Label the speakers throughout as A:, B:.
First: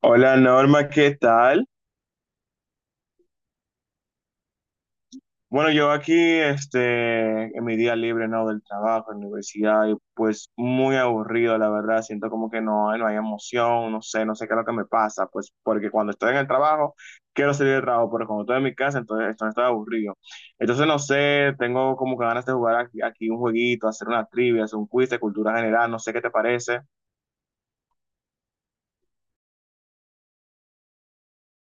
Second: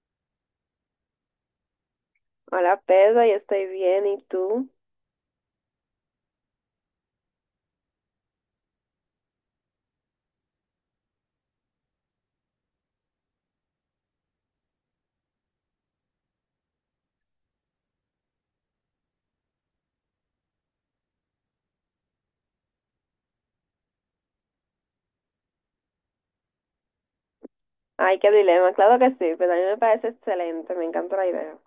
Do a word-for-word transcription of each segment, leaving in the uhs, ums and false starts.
A: Hola Norma, ¿qué tal?
B: Hola Pedro, yo estoy bien, ¿y tú?
A: Bueno, yo aquí, este, en mi día libre, ¿no? Del trabajo, en la universidad, y pues muy aburrido, la verdad. Siento como que no, no hay emoción, no sé, no sé qué es lo que me pasa, pues porque cuando estoy en el trabajo, quiero salir del trabajo, pero cuando estoy en mi casa, entonces, entonces estoy aburrido. Entonces, no sé, tengo como que ganas de jugar aquí, aquí un jueguito, hacer una trivia, hacer un quiz de cultura general, no sé qué te parece.
B: Ay, qué dilema, claro que sí, pero a mí me parece excelente, me encanta la idea.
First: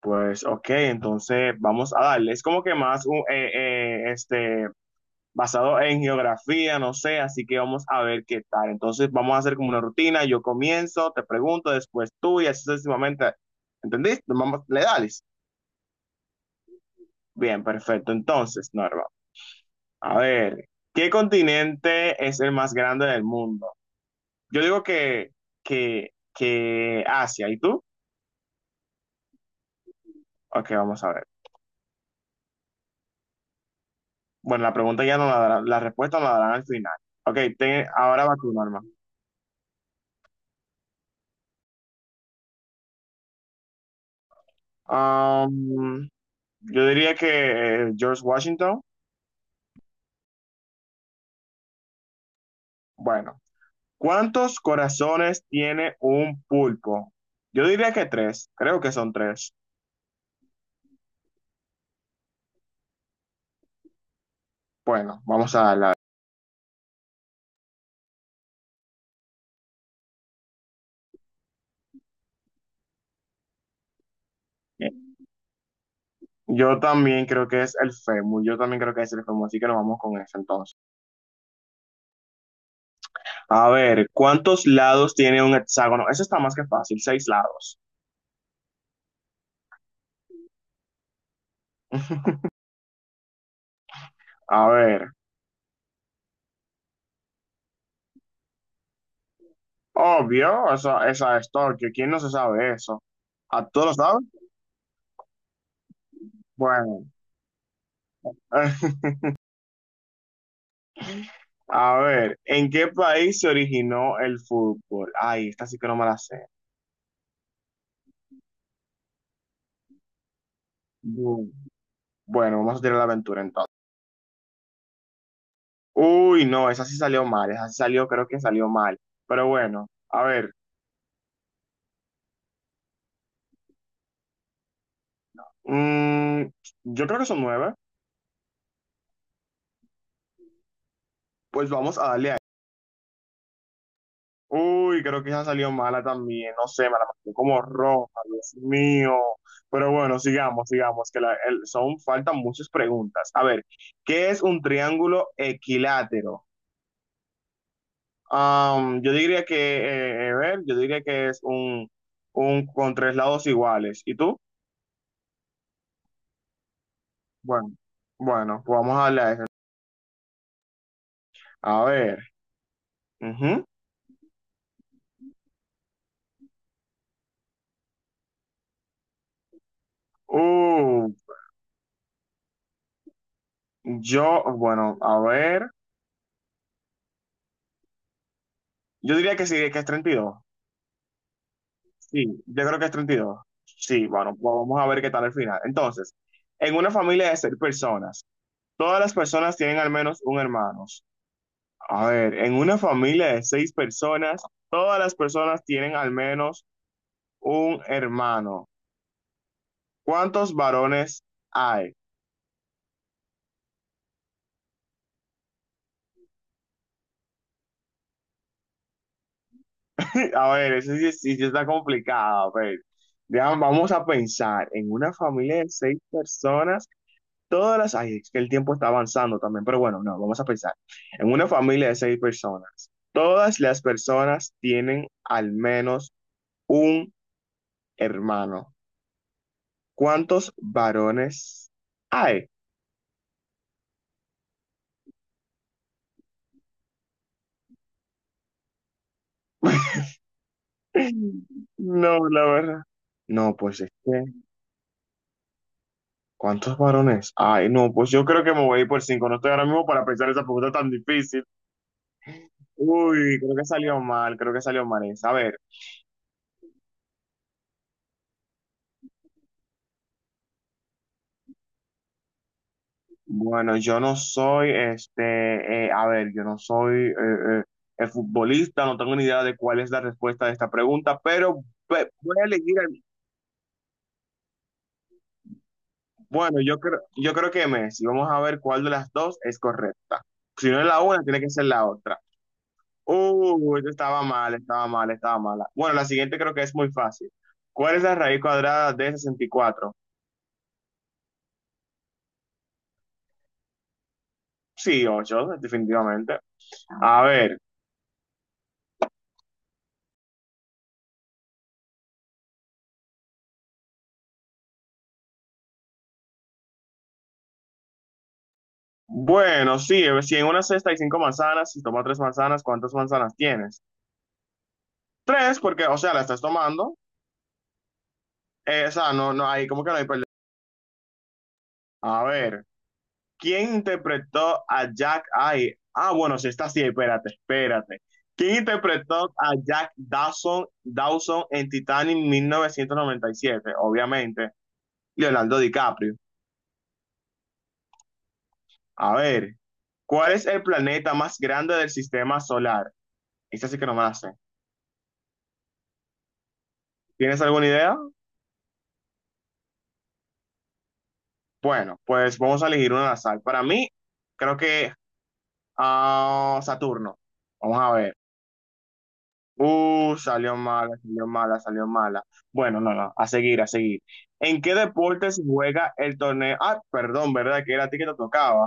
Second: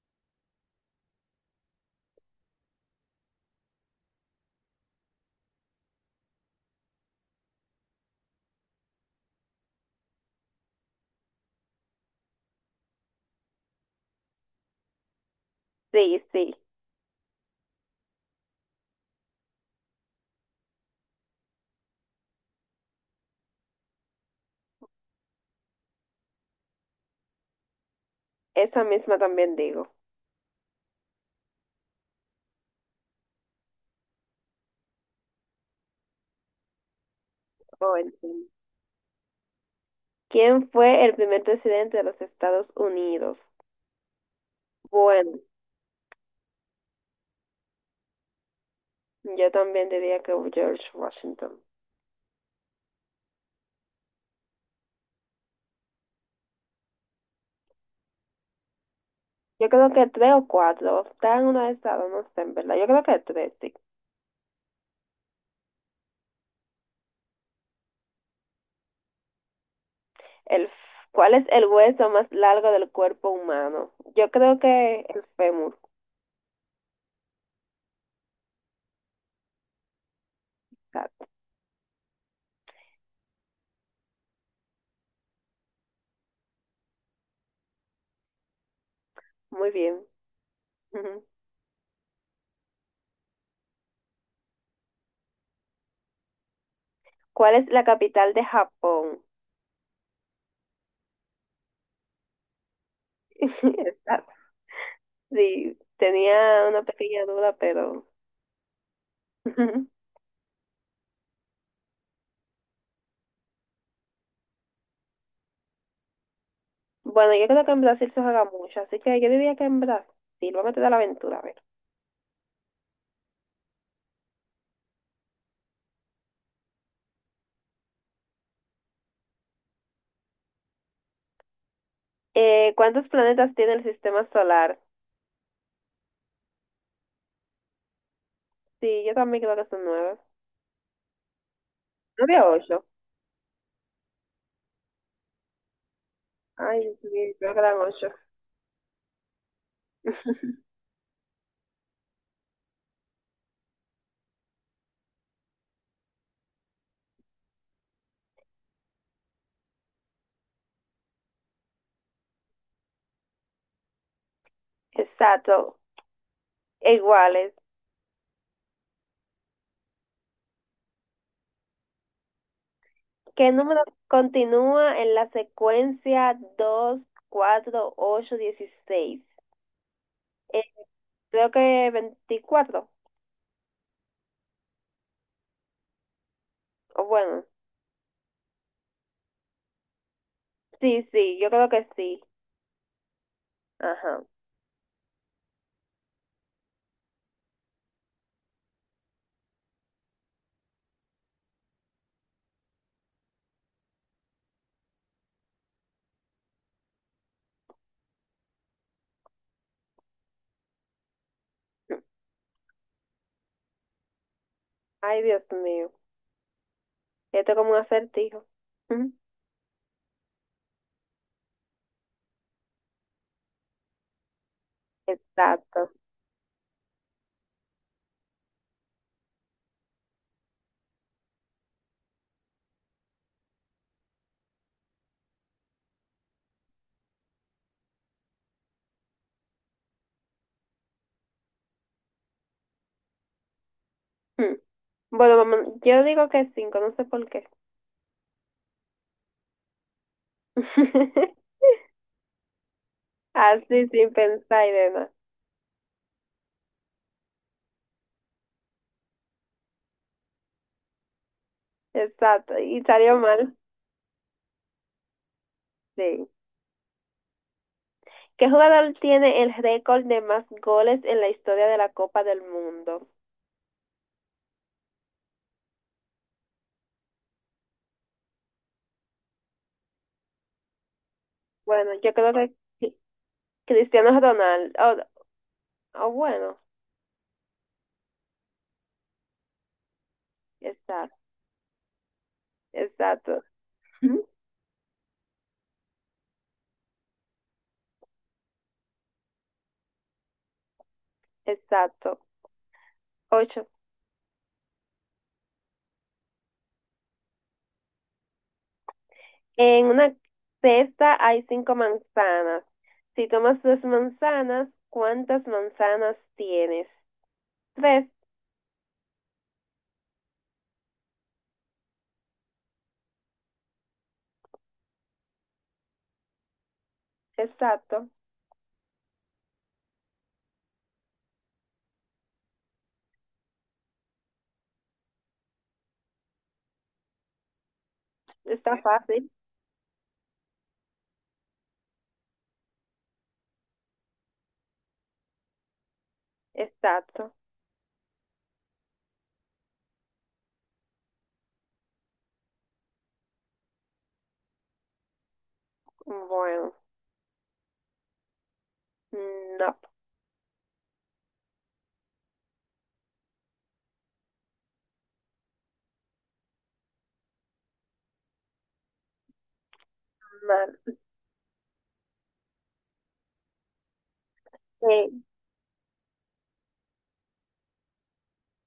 A: Pues, ok, entonces vamos a darle. Es como que más un, eh, eh, este basado en geografía, no sé, así que vamos a ver qué tal. Entonces vamos a hacer como una rutina, yo comienzo, te pregunto, después tú y así sucesivamente. ¿Entendiste? Vamos, le dales.
B: Sí, sí,
A: Bien, perfecto. Entonces, Norma, a ver, ¿qué continente es el más grande del mundo? Yo digo que, que, que Asia, ¿y tú?
B: esa misma también digo.
A: Ok, vamos a ver. Bueno, la pregunta ya no la darán, la respuesta no la darán al final. Ok, te-
B: Oh,
A: ahora va
B: entiendo.
A: tú, Norma.
B: ¿Quién fue el primer presidente de los Estados Unidos? Bueno,
A: Am, yo diría que eh, George Washington.
B: yo también diría que George Washington.
A: Bueno, ¿cuántos corazones tiene un pulpo? Yo diría que tres, creo que son tres.
B: Yo creo que tres o cuatro, están en uno de esas dos, no sé, en verdad, yo creo que tres, sí.
A: Bueno, vamos a la...
B: El, f- ¿Cuál es el hueso más largo del cuerpo humano? Yo creo que el fémur,
A: Yo también creo que es el fémur, yo también creo que es el fémur, así que nos vamos con eso entonces.
B: exacto.
A: A ver, ¿cuántos lados tiene un hexágono? Eso está más que fácil, seis lados.
B: Muy bien.
A: A ver,
B: ¿Cuál es la capital de Japón?
A: obvio, esa, esa es Tokio, ¿quién no se sabe eso? ¿A todos lo saben?
B: Exacto. Sí, tenía una
A: Bueno,
B: pequeña duda, pero...
A: a ver, ¿en qué país se originó el fútbol? Ay, esta sí que no me la sé.
B: Bueno, yo creo que en Brasil se juega mucho, así que yo diría que en Brasil. Vamos a meter la aventura, a
A: Bu-
B: ver.
A: Bueno, vamos a tirar la aventura entonces. Uy, no, esa sí salió mal, esa sí salió, creo que salió mal. Pero bueno, a ver,
B: Eh, ¿cuántos planetas tiene el sistema solar?
A: mm, yo creo que son nueve,
B: Sí, yo también creo que son nueve.
A: pues vamos a darle
B: ¿Nueve
A: a...
B: o ocho?
A: Uy, creo que esa salió mala también, no sé,
B: Ay,
A: me la
B: sí,
A: marcó
B: creo que
A: como
B: eran ocho.
A: roja, Dios mío. Pero bueno, sigamos, sigamos, que la- el- son, faltan muchas preguntas. A ver, ¿qué es un triángulo equilátero? Am, yo diría que, eh, eh, a ver, yo diría que es un, un con tres lados iguales. ¿Y tú?
B: Exacto, iguales.
A: Bueno, bueno, pues vamos a hablar de eso. A ver.
B: ¿Qué
A: Ujú.
B: número continúa en la secuencia dos, cuatro, ocho, dieciséis? Eh,
A: Uh,
B: Creo que veinticuatro.
A: yo, bueno, a ver.
B: O bueno,
A: Yo diría que sí, que es treinta y dos.
B: sí, sí, yo creo que sí.
A: Sí, yo creo que es treinta y dos. Sí,
B: Ajá.
A: bueno, pues vamos a ver qué tal al final. Entonces, en una familia de seis personas, todas las personas tienen al menos un hermano. A ver, en una familia de seis personas, todas las personas tienen al menos un hermano. ¿Cuántos varones hay?
B: Ay, Dios mío. Esto es como un acertijo. Mm.
A: A ver, eso sí, sí- sí está complicado. A ver, ya, vamos a pensar en una familia de
B: Exacto.
A: seis personas, todas las... Ay, es que el tiempo está avanzando también, pero bueno, no, vamos a pensar. En una familia de seis personas, todas las personas tienen al menos un hermano. ¿Cuántos varones hay?
B: Mm. Bueno, vamos, yo digo que cinco, no sé por qué.
A: No, la verdad. No, pues
B: Así
A: es
B: sin
A: que,
B: pensar y demás.
A: ¿cuántos varones? Ay, no, pues yo creo que me voy a ir por cinco. No estoy ahora mismo para pensar esa pregunta tan difícil.
B: Exacto. Y salió
A: Uy, creo
B: mal.
A: que salió mal, creo que salió mal esa. A ver,
B: Sí. ¿Qué jugador tiene el récord de más goles en la historia de la Copa del Mundo?
A: bueno, yo no soy, este, eh, a ver, yo no soy eh, eh, eh, futbolista, no tengo ni idea de cuál es la respuesta de esta pregunta, pero
B: Bueno,
A: ve-
B: yo creo
A: voy a
B: que
A: elegir,
B: Cri-
A: el-
B: Cristiano Ronaldo. Oh, oh,
A: bueno,
B: bueno.
A: yo creo, yo creo que Messi, vamos a ver cuál de las dos es correcta. Si no es la
B: Exacto.
A: una, tiene que ser la otra.
B: Exacto.
A: Uy, esto estaba
B: Ujú.
A: mal, estaba mal, estaba mala. Bueno, la siguiente creo que es muy fácil. ¿Cuál es la raíz cuadrada de sesenta y cuatro?
B: Exacto. Ocho.
A: Sí, ocho definitivamente. A ver.
B: En una cesta hay cinco manzanas. Si tomas dos manzanas, ¿cuántas manzanas tienes? Tres.
A: Bueno, sí, eh, si en una cesta hay cinco manzanas, si tomas tres manzanas, ¿cuántas manzanas tienes? Tres, porque, o sea, la estás tomando.
B: Exacto.
A: Eh, o sea, no, no, hay como que no hay perdón. A ver, ¿quién interpretó a Jack? Ay, ah, bueno, sí, está sí, espérate, espérate. ¿Quién
B: Está fácil.
A: interpretó a Jack Dawson, Dawson en Titanic mil novecientos noventa y siete? Obviamente, Leonardo DiCaprio.
B: Exacto.
A: A ver, ¿cuál es el planeta más grande del sistema solar? Esa sí que no me la sé.
B: Bueno,
A: ¿Tienes alguna idea?
B: no.
A: Bueno, pues vamos a elegir una al azar. Para mí, creo que ah, Saturno. Vamos a ver. Uh, salió mala,
B: Mal.
A: salió mala, salió mala. Bueno, no, no, a seguir, a seguir. ¿En qué
B: Eh,
A: deporte se juega el torneo? Ah, perdón, ¿verdad? Que era a ti que te tocaba.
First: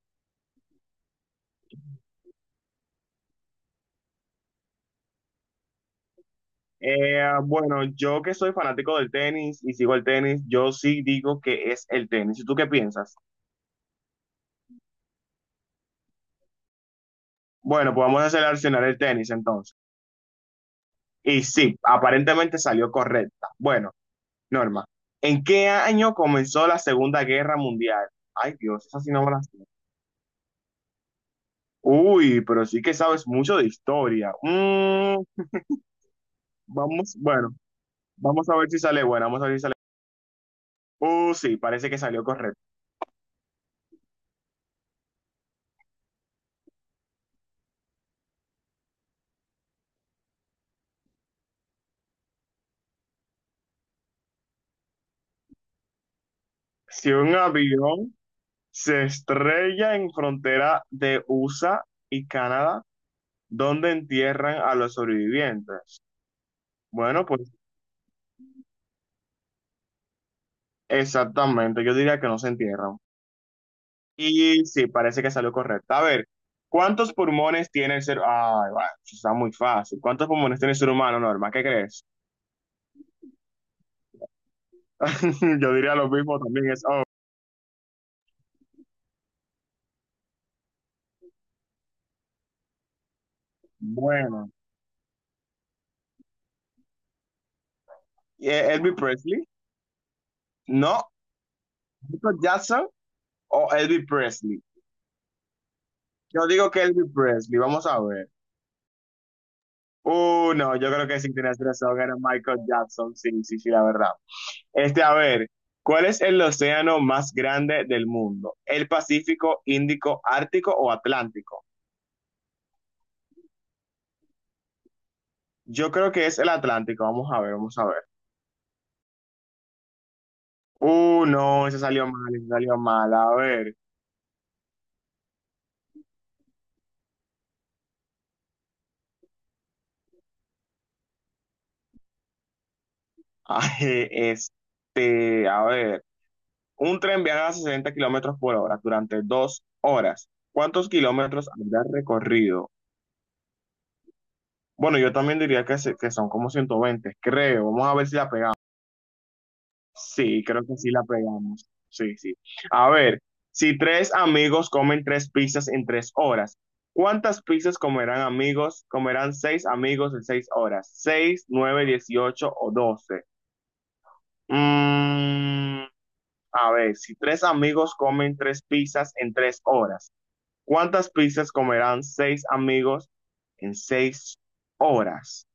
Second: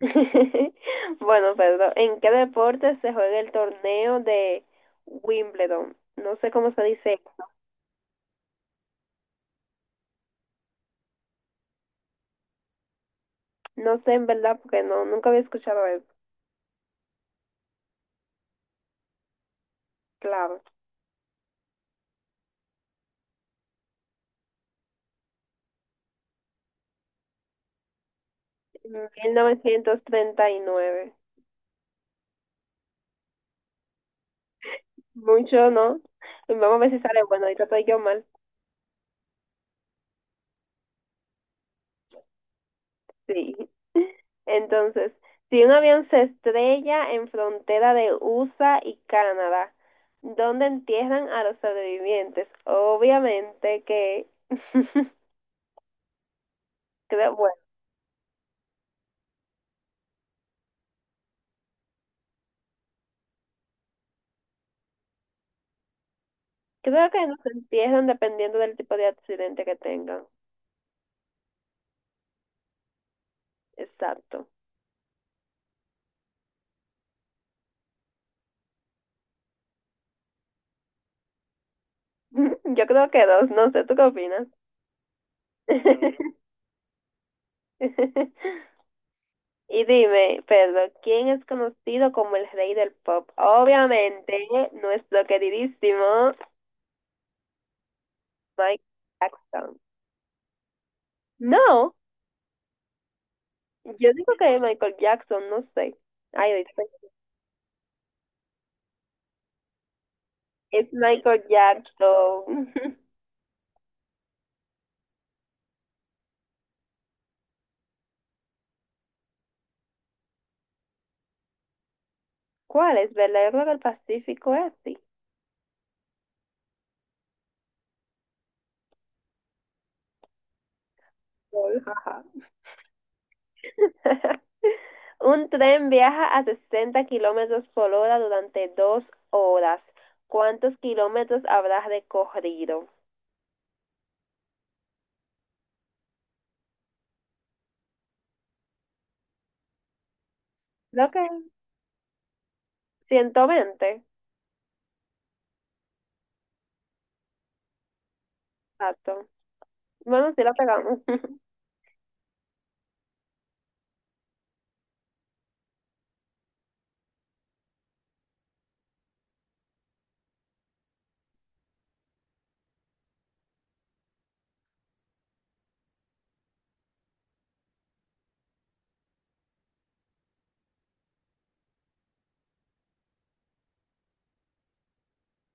B: Bueno, perdón. ¿En qué deporte se juega el torneo de Wimbledon? No sé cómo se dice.
A: Eh, bueno, yo que soy fanático del tenis y sigo el tenis, yo sí digo que es el tenis. ¿Y tú qué piensas?
B: No sé en verdad porque no, nunca había escuchado eso.
A: Bueno, pues vamos a seleccionar el tenis entonces.
B: Claro.
A: Y sí, aparentemente salió correcta. Bueno. Norma, ¿en qué año comenzó la Segunda Guerra Mundial? Ay, Dios, esa
B: En
A: sí no me
B: mil
A: la sé.
B: novecientos treinta y nueve.
A: Uy, pero sí que sabes mucho de historia. Mm,
B: Mucho, ¿no? Vamos a ver si
A: vamos,
B: sale bueno,
A: bueno,
B: ahorita estoy yo mal.
A: vamos a ver si sale buena, vamos a ver si sale. Uh, sí, parece que salió correcto.
B: Sí. Entonces, si un avión se estrella en frontera de U S A y Canadá, ¿dónde entierran a los sobrevivientes? Obviamente que,
A: Si un
B: creo, bueno,
A: avión se estrella en frontera de U S A y Canadá, ¿dónde entierran a los sobrevivientes?
B: creo que
A: Bueno,
B: nos
A: pues
B: entierran dependiendo del tipo de accidente que tengan.
A: exactamente, yo diría que no se entierran.
B: Exacto.
A: Y sí, parece que salió correcto. A ver, ¿cuántos pulmones tiene el ser humano? Ay, va, eso está muy fácil. ¿Cuántos pulmones tiene el ser humano, Norma? ¿Qué crees?
B: Yo creo que dos, no sé, ¿tú qué opinas?
A: Yo diría lo mismo también. Es, oh,
B: Y dime, Pedro, ¿quién es conocido como el rey del pop? Obviamente,
A: bueno.
B: nuestro queridísimo
A: Eh,
B: Michael
A: ¿Elvis Presley?
B: Jackson.
A: No.
B: No,
A: ¿Michael Jackson o Elvis
B: yo digo que es
A: Presley?
B: Michael Jackson, no sé.
A: Yo
B: Ay,
A: digo que
B: disculpe.
A: Elvis Presley. Vamos a ver. Uh, no,
B: Es
A: yo creo que sin
B: Michael
A: tener razón era Michael
B: Jackson.
A: Jackson. Sí, sí, sí, la verdad. Este, a ver, ¿cuál es el océano más grande del mundo? ¿El Pacífico, Índico, Ártico o Atlántico?
B: ¿Cuál es? ¿Verdad? Yo creo que el Pacífico es así.
A: Yo creo que es el Atlántico. Vamos a ver, vamos a ver. Uh, no, ese
B: Lol,
A: salió
B: jaja.
A: mal, ese salió mal. A ver.
B: Un tren viaja a sesenta kilómetros por hora durante dos horas. ¿Cuántos kilómetros habrás recorrido?
A: Ay, este, a ver. Un tren viaja a sesenta kilómetros por hora durante dos horas. ¿Cuántos
B: Creo que
A: kilómetros habrá recorrido?
B: ciento veinte.
A: Bueno, yo también diría que, se- que son como ciento veinte, creo. Vamos a ver si la pegamos.
B: Exacto. Bueno, sí
A: Sí,
B: la
A: creo que sí
B: pegamos.
A: la pegamos. Sí, sí. A ver, si tres amigos comen tres pizzas en tres horas, ¿cuántas pizzas comerán amigos? Comerán seis amigos en seis horas. ¿Seis, nueve, dieciocho o doce? Mm, a ver, si tres amigos comen tres pizzas en tres horas, ¿cuántas pizzas comerán seis amigos en seis horas?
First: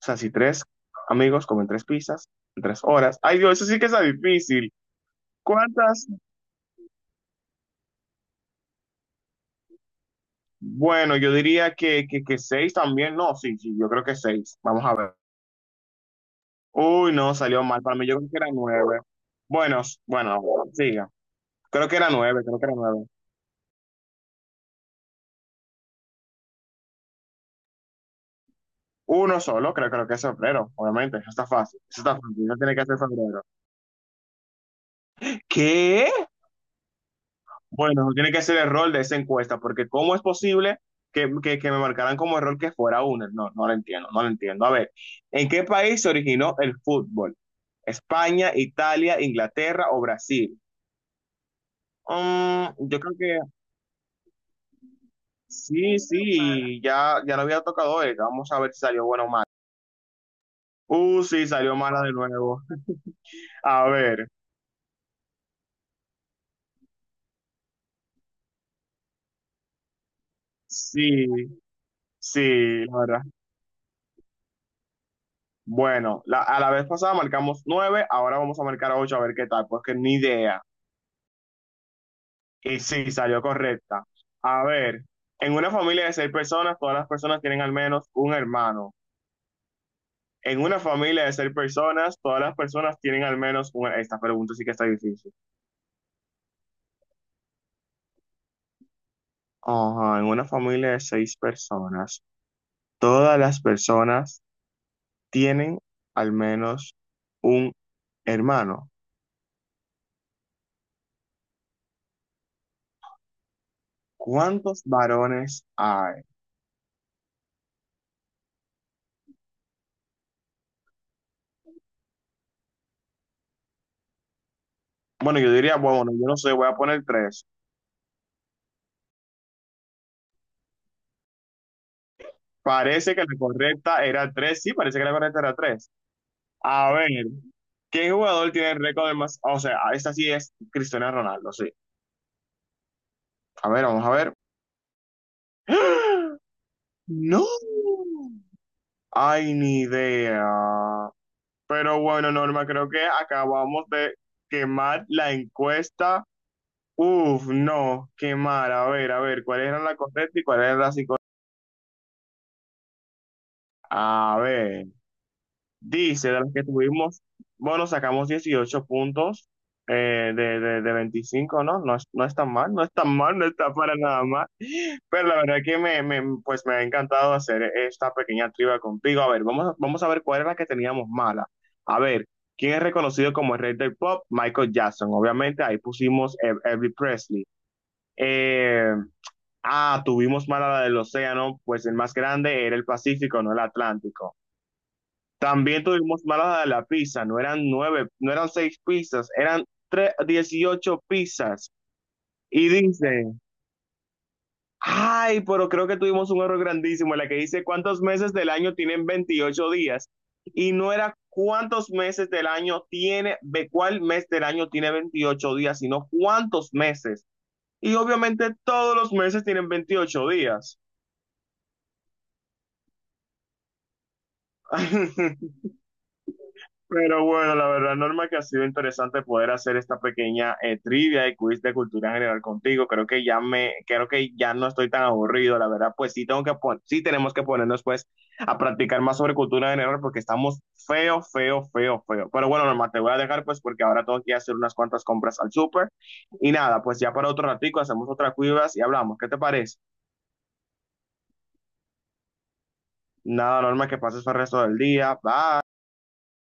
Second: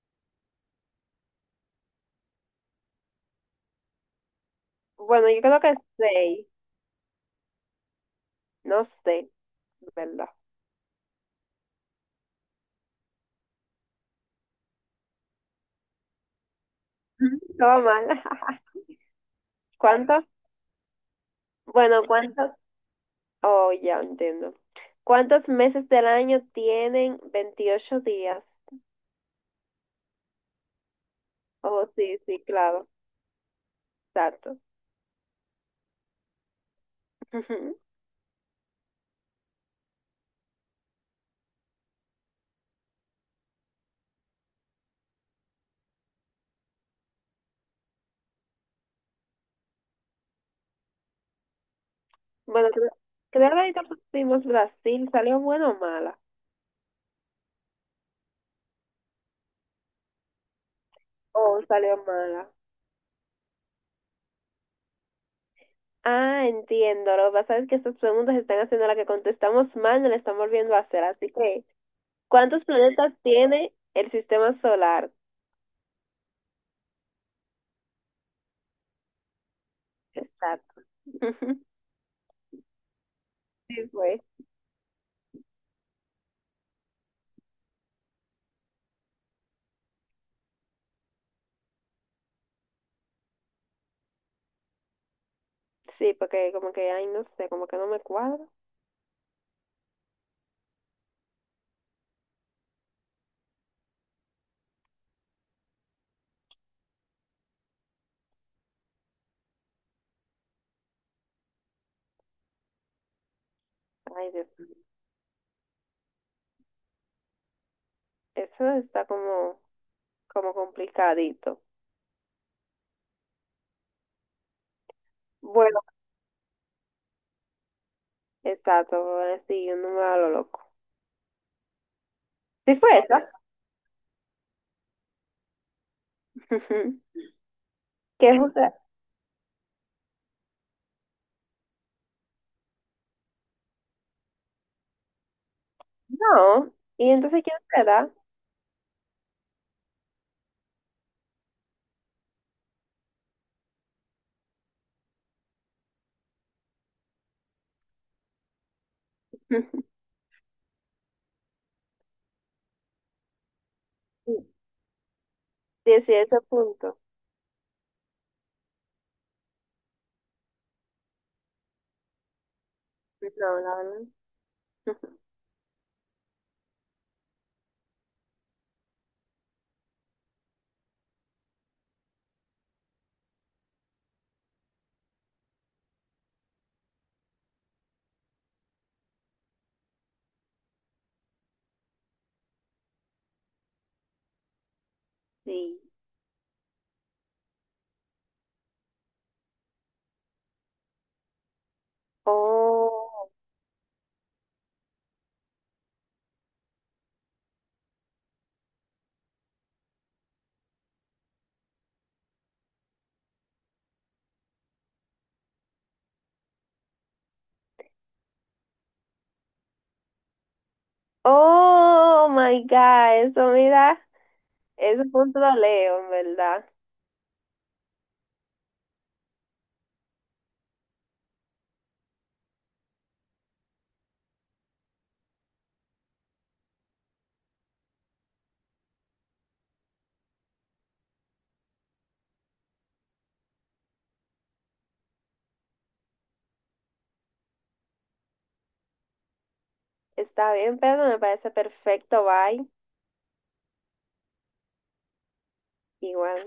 A: O sea, si tres amigos comen tres pizzas en tres horas. Ay, Dios, eso sí que está difícil.
B: Bueno, yo creo que
A: ¿Cuántas?
B: seis. No sé, ¿verdad?
A: Bueno, yo diría que, que, que seis también. No, sí, sí, yo creo que seis. Vamos a ver. Uy, no, salió mal.
B: Todo
A: Para mí
B: mal.
A: yo creo que era nueve. Bueno, s-
B: ¿Cuántos?
A: bueno, siga. Creo que
B: Bueno,
A: era nueve,
B: ¿cuántos?
A: creo que era nueve.
B: Oh, ya entiendo. ¿Cuántos meses del año tienen veintiocho días?
A: Uno solo, creo, creo que es febrero, obviamente. Eso está fácil.
B: Oh,
A: Eso está
B: sí, sí,
A: fácil. No tiene que
B: claro.
A: ser febrero.
B: Exacto.
A: ¿Qué? Bueno, tiene que ser el rol de esa encuesta, porque ¿cómo es posible que, que, que me marcaran como error que fuera uno? No, no lo entiendo, no lo entiendo. A ver, ¿en qué país se originó el fútbol? ¿España, Italia, Inglaterra o Brasil? Mm,
B: Bueno, creo,
A: yo creo que
B: creo que ahorita pusimos Brasil. ¿Salió buena o
A: sí,
B: mala?
A: sí, ya, ya no había tocado esta. Vamos a ver si salió buena o mala. Uh, sí,
B: Oh,
A: salió
B: salió
A: mala de
B: mala.
A: nuevo. A ver,
B: Ah, entiendo. Lo que pasa es que estas preguntas están haciendo la que contestamos mal, no la están volviendo a hacer.
A: sí,
B: Así que ¿cuántos
A: sí, la
B: planetas
A: verdad.
B: tiene el sistema solar?
A: Bueno, la- a la vez pasada marcamos nueve, ahora vamos a marcar ocho a ver qué tal, porque ni idea.
B: Exacto.
A: Y sí, salió
B: Sí,
A: correcta.
B: güey.
A: A ver, en una familia de seis personas, todas las personas tienen al menos un hermano. En una familia de seis personas, todas las personas tienen al menos un... Esta pregunta sí que está difícil.
B: Sí, porque como que, ay, no sé, como que no me cuadra.
A: Ajá, en una familia de seis personas, todas las personas tienen al menos un hermano.
B: Ay, Dios mío.
A: ¿Cuántos varones hay?
B: Eso está como, como complicadito.
A: Bueno, yo diría,
B: Bueno,
A: bueno, bueno, yo no sé, voy a poner tres.
B: exacto, ahora sí, un número a lo loco. Sí fue
A: Parece que la
B: esa.
A: correcta era tres, sí, parece que la correcta era tres. A ver, ¿qué
B: ¿Qué es
A: jugador
B: usted?
A: tiene el récord de más? O sea, esta sí es Cristiano Ronaldo, sí. A ver, vamos a ver.
B: No. ¿Y entonces
A: ¡No!
B: quién será?
A: Ay, ni idea. Pero bueno, Norma, creo que acabamos de quemar la encuesta. Uf, no, quemar. A ver, a ver, ¿cuál era la correcta y cuál era la psicológica? A ver, dice, de
B: dieciocho
A: las que
B: puntos.
A: tuvimos, bueno, sacamos dieciocho puntos eh, de, de, de veinticinco, ¿no? No es, no es tan mal, no es tan mal, no
B: No,
A: está
B: la
A: para nada
B: verdad.
A: mal. Pero la verdad que me, me, pues me ha encantado hacer esta pequeña trivia contigo. A ver, vamos, vamos a ver cuál era la que teníamos mala. A ver, ¿quién es reconocido como el rey del pop? Michael Jackson. Obviamente, ahí pusimos Ev- Elvis Presley. Eh, ah, tuvimos mala la del océano, pues el más grande era el Pacífico, no el Atlántico.
B: Sí.
A: También tuvimos mala la de la pizza, no eran nueve, no eran seis pizzas, eran tres, dieciocho pizzas. Y dice...
B: Oh.
A: Ay, pero creo que tuvimos un error grandísimo en la que dice cuántos meses del año tienen veintiocho días y no era cuántos meses del año tiene, de cuál mes del año tiene veintiocho días, sino cuántos meses. Y obviamente todos los meses tienen veintiocho días.
B: Oh my God, eso mira. Es un punto lo leo, en verdad.
A: Pero bueno, la verdad, Norma, que ha sido interesante poder hacer esta pequeña eh, trivia y quiz de cultura general contigo. Creo que ya me, creo que ya no estoy tan aburrido, la verdad, pues sí tengo que pon- sí tenemos que ponernos pues a practicar más sobre cultura general porque estamos feo, feo, feo, feo. Pero bueno, Norma, te voy a dejar pues porque ahora tengo que hacer unas cuantas compras al súper. Y nada, pues ya para otro ratico hacemos otra cuivas y hablamos. ¿Qué te parece?
B: Está bien, Pedro, me parece perfecto. Bye.
A: Nada, Norma, que pases el resto del día. Bye.
B: Igual.